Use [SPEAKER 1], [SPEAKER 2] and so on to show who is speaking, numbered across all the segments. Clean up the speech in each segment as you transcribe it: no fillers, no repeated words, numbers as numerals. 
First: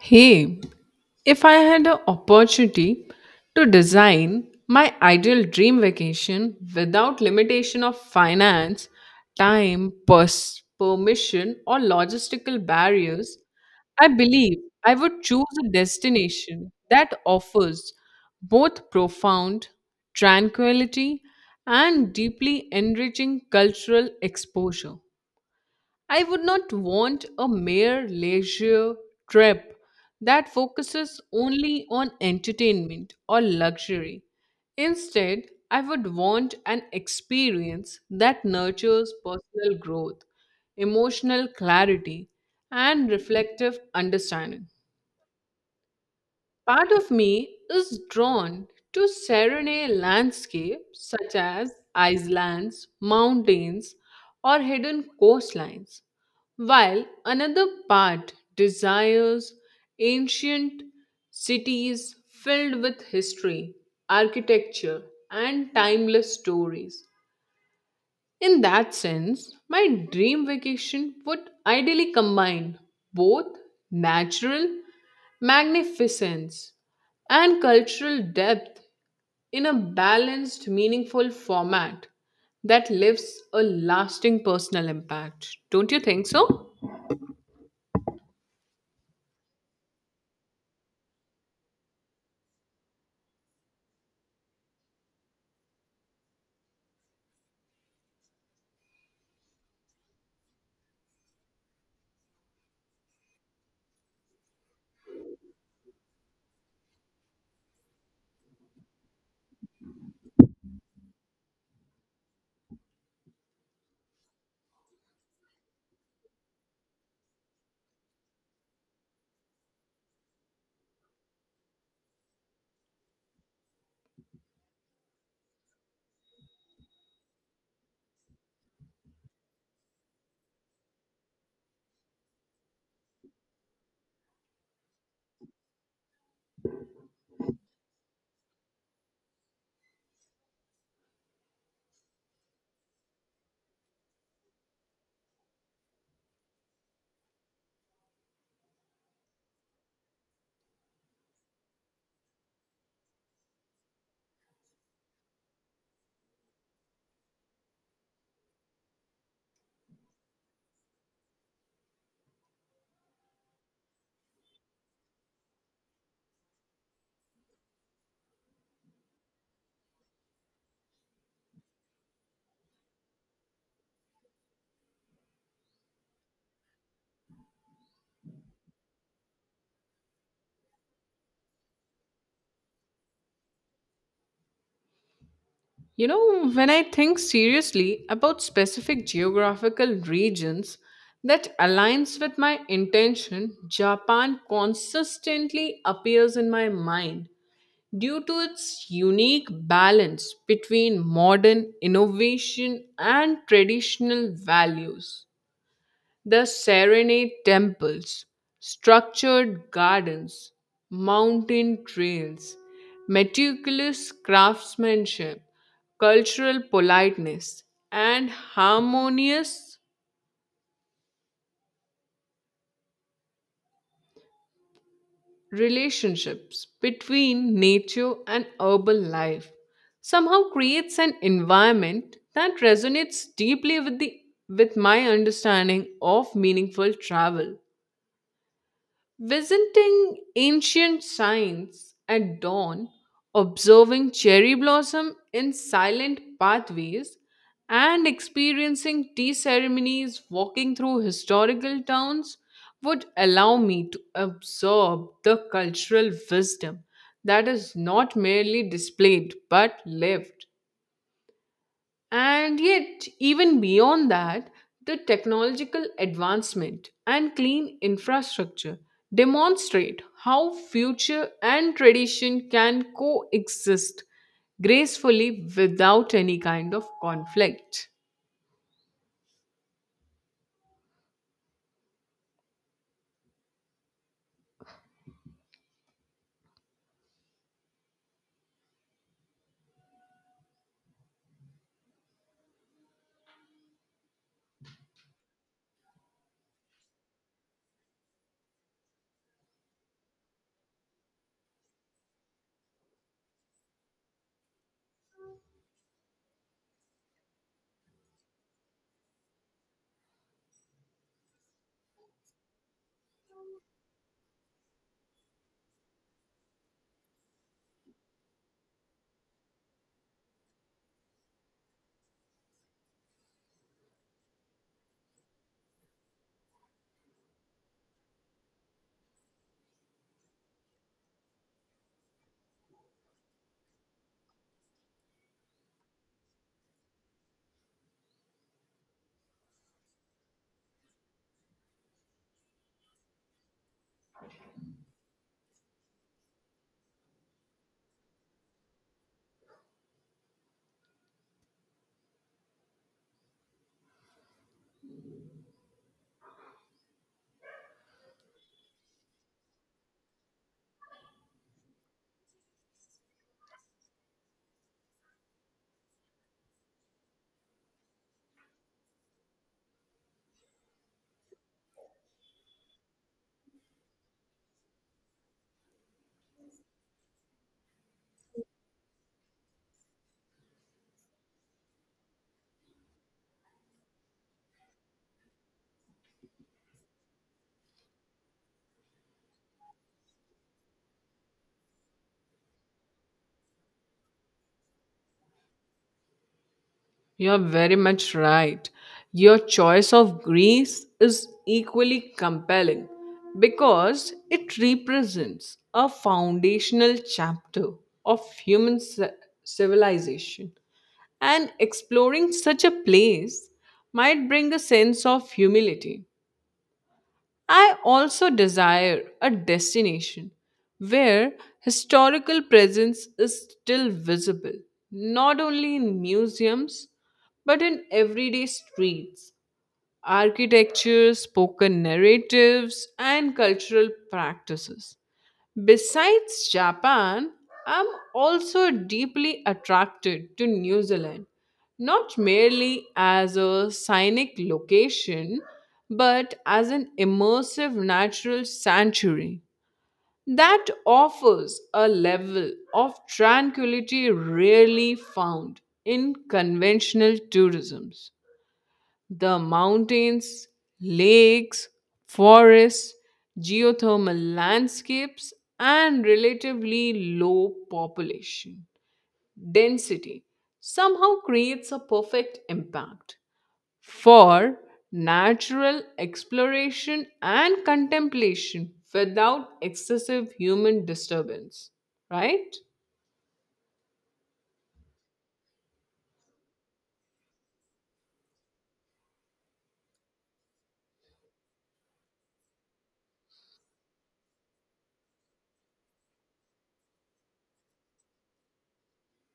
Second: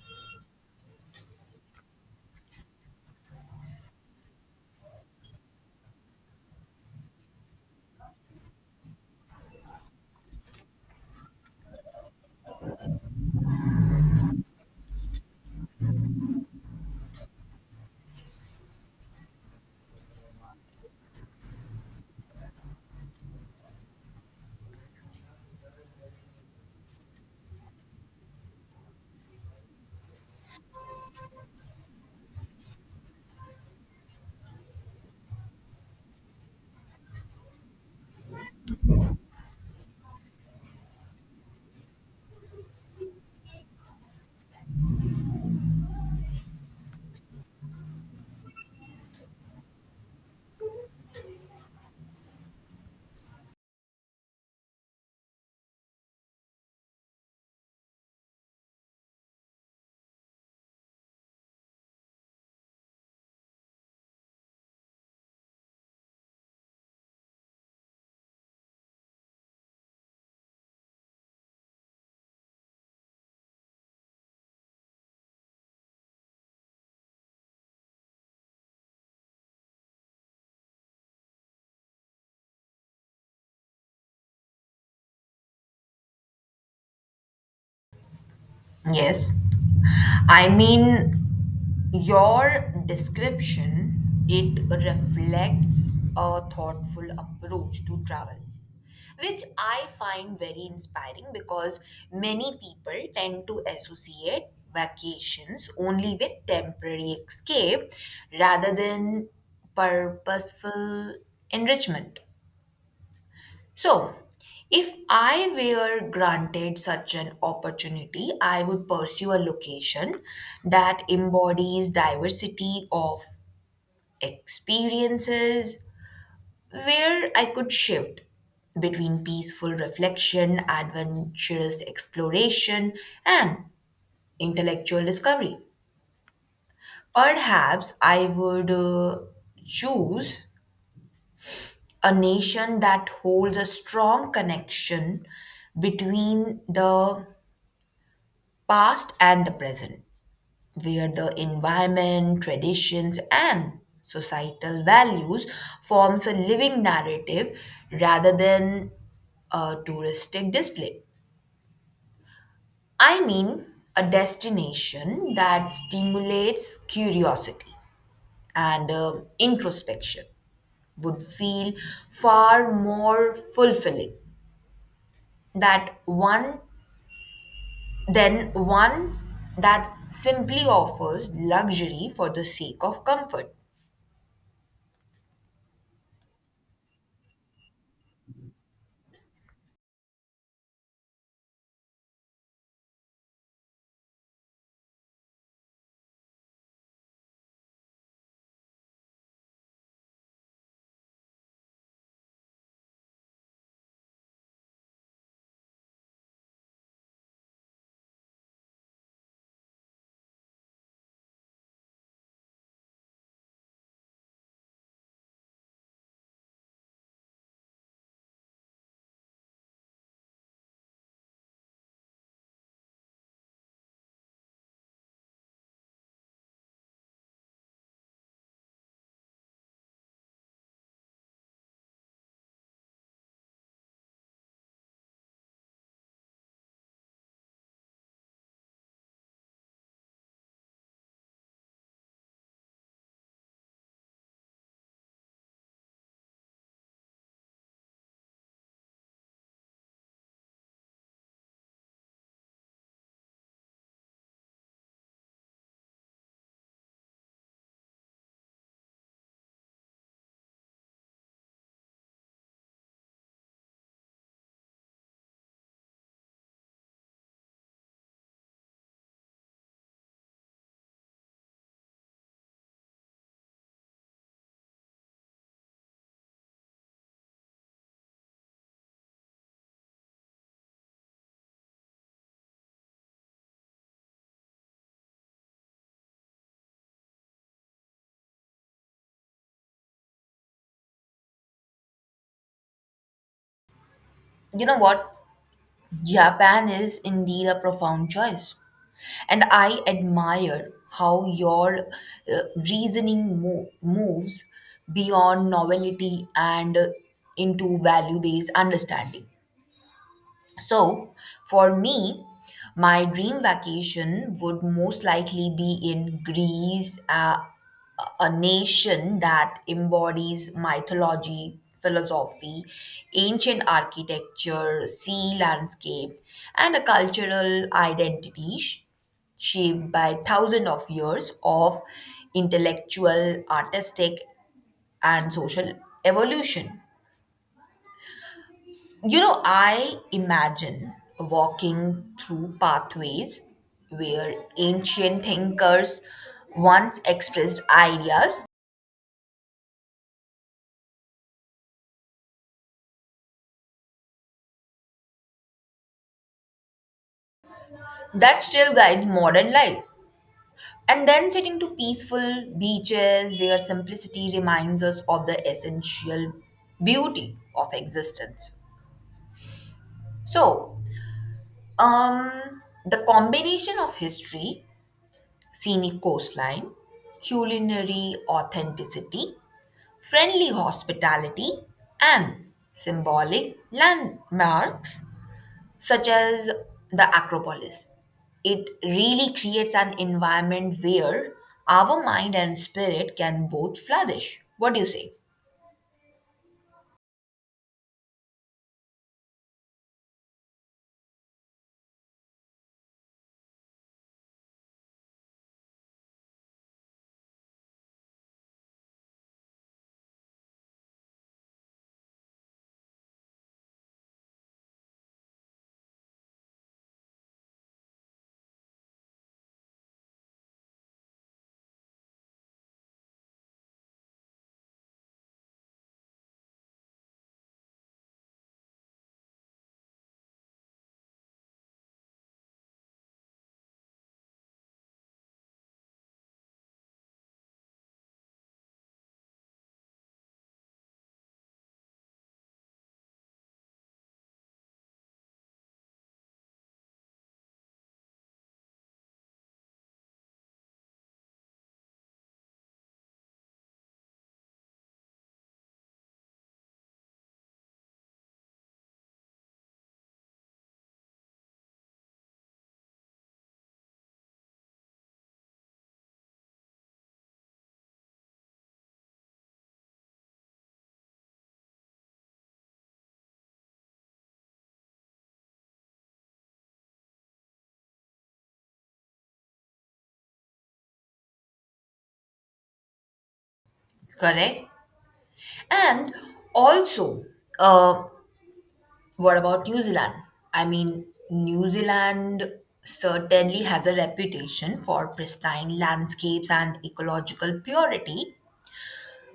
[SPEAKER 1] Hey, if I had an opportunity to design my ideal dream vacation without limitation of finance, time, permission, or logistical barriers, I believe I would choose a destination that offers both profound tranquility and deeply enriching cultural exposure. I would not want a mere leisure trip that focuses only on entertainment or luxury. Instead, I would want an experience that nurtures personal growth, emotional clarity, and reflective understanding. Part of me is drawn to serene landscapes such as islands, mountains, or hidden coastlines, while another part desires ancient cities filled with history, architecture, and timeless stories. In that sense, my dream vacation would ideally combine both natural magnificence and cultural depth in a balanced, meaningful format that leaves a lasting personal impact. Don't you think so?
[SPEAKER 2] Yes. I mean, your description, it reflects a thoughtful approach to travel, which I find very inspiring because many people tend to associate vacations only with temporary escape rather than purposeful enrichment. So, if I were granted such an opportunity, I would pursue a location that embodies diversity of experiences where I could shift between peaceful reflection, adventurous exploration, and intellectual discovery. Perhaps I would choose a nation that holds a strong connection between the past and the present, where the environment, traditions, and societal values forms a living narrative rather than a touristic display. I mean, a destination that stimulates curiosity and introspection would feel far more fulfilling that one than one that simply offers luxury for the sake of comfort.
[SPEAKER 1] You know, when I think seriously about specific geographical regions that aligns with my intention, Japan consistently appears in my mind due to its unique balance between modern innovation and traditional values. The serenade temples, structured gardens, mountain trails, meticulous craftsmanship, cultural politeness, and harmonious relationships between nature and urban life somehow creates an environment that resonates deeply with the with my understanding of meaningful travel. Visiting ancient shrines at dawn, observing cherry blossom in silent pathways, and experiencing tea ceremonies walking through historical towns would allow me to absorb the cultural wisdom that is not merely displayed but lived. And yet, even beyond that, the technological advancement and clean infrastructure demonstrate how future and tradition can coexist gracefully without any kind of conflict.
[SPEAKER 2] You know what? Japan is indeed a profound choice. And I admire how your reasoning moves beyond novelty and into value based understanding. So, for me, my dream vacation would most likely be in Greece, a nation that embodies mythology, philosophy, ancient architecture, sea landscape, and a cultural identity shaped by thousands of years of intellectual, artistic, and social evolution. You know, I imagine walking through pathways where ancient thinkers once expressed ideas that still guide modern life, and then sitting to peaceful beaches where simplicity reminds us of the essential beauty of existence. So, um, the combination of history, scenic coastline, culinary authenticity, friendly hospitality and symbolic landmarks such as the Acropolis. It really creates an environment where our mind and spirit can both flourish. What do you say?
[SPEAKER 1] You're very much right. Your choice of Greece is equally compelling because it represents a foundational chapter of human civilization, and exploring such a place might bring a sense of humility. I also desire a destination where historical presence is still visible, not only in museums but in everyday streets, architecture, spoken narratives, and cultural practices. Besides Japan, I'm also deeply attracted to New Zealand, not merely as a scenic location, but as an immersive natural sanctuary that offers a level of tranquility rarely found in conventional tourism. The mountains, lakes, forests, geothermal landscapes, and relatively low population density somehow creates a perfect impact for natural exploration and contemplation without excessive human disturbance, right?
[SPEAKER 2] Correct. And also, uh, what about New Zealand? I mean, New Zealand certainly has a reputation for pristine landscapes and ecological purity,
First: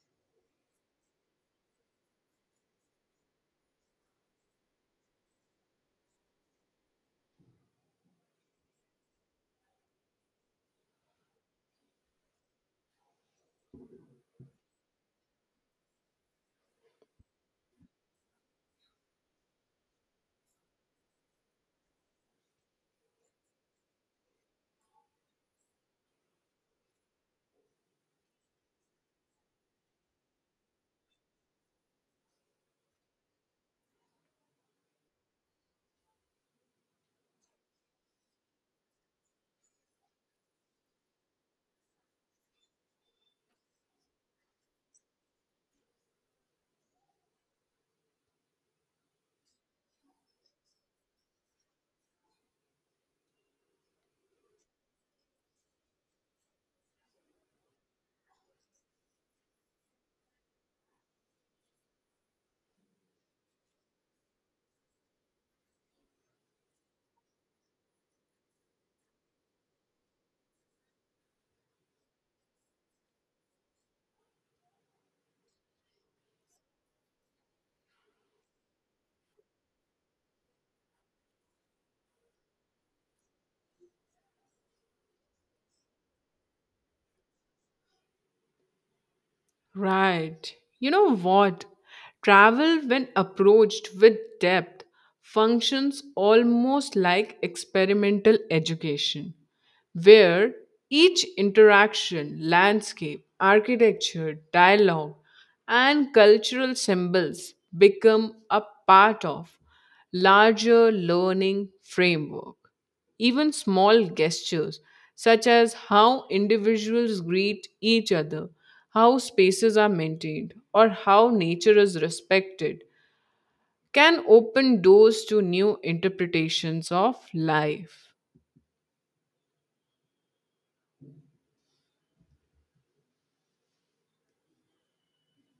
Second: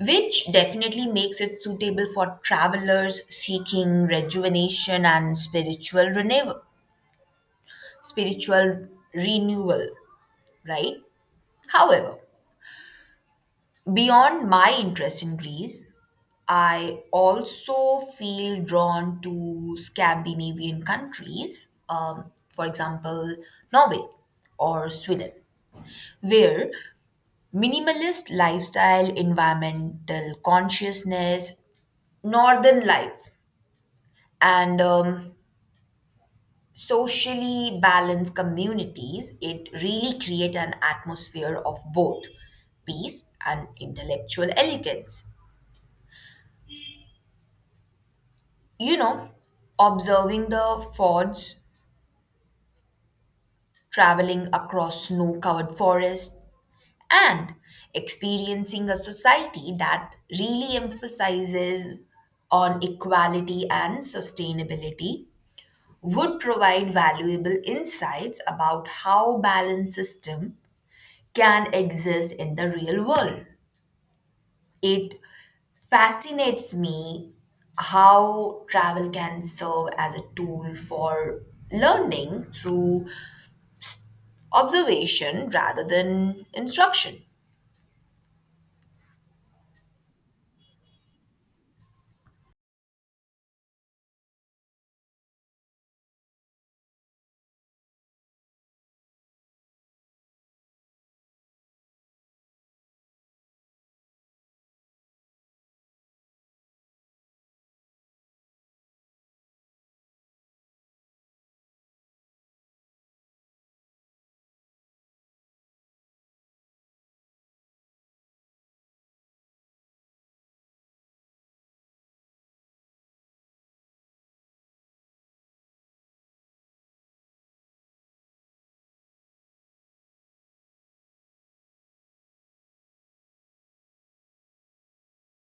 [SPEAKER 2] which definitely makes it suitable for travelers seeking rejuvenation and spiritual renewal. Right. However, beyond my interest in Greece, I also feel drawn to Scandinavian countries, for example, Norway or Sweden, where minimalist lifestyle, environmental consciousness, northern lights, and socially balanced communities, it really create an atmosphere of both peace and intellectual elegance. You know, observing the fords, traveling across snow-covered forest, and experiencing a society that really emphasizes on equality and sustainability would provide valuable insights about how balance system can exist in the real world. It fascinates me how travel can serve as a tool for learning through observation rather than instruction.
[SPEAKER 1] Right. You know what? Travel, when approached with depth, functions almost like experimental education where each interaction, landscape, architecture, dialogue, and cultural symbols become a part of larger learning framework. Even small gestures, such as how individuals greet each other, how spaces are maintained, or how nature is respected, can open doors to new interpretations of life.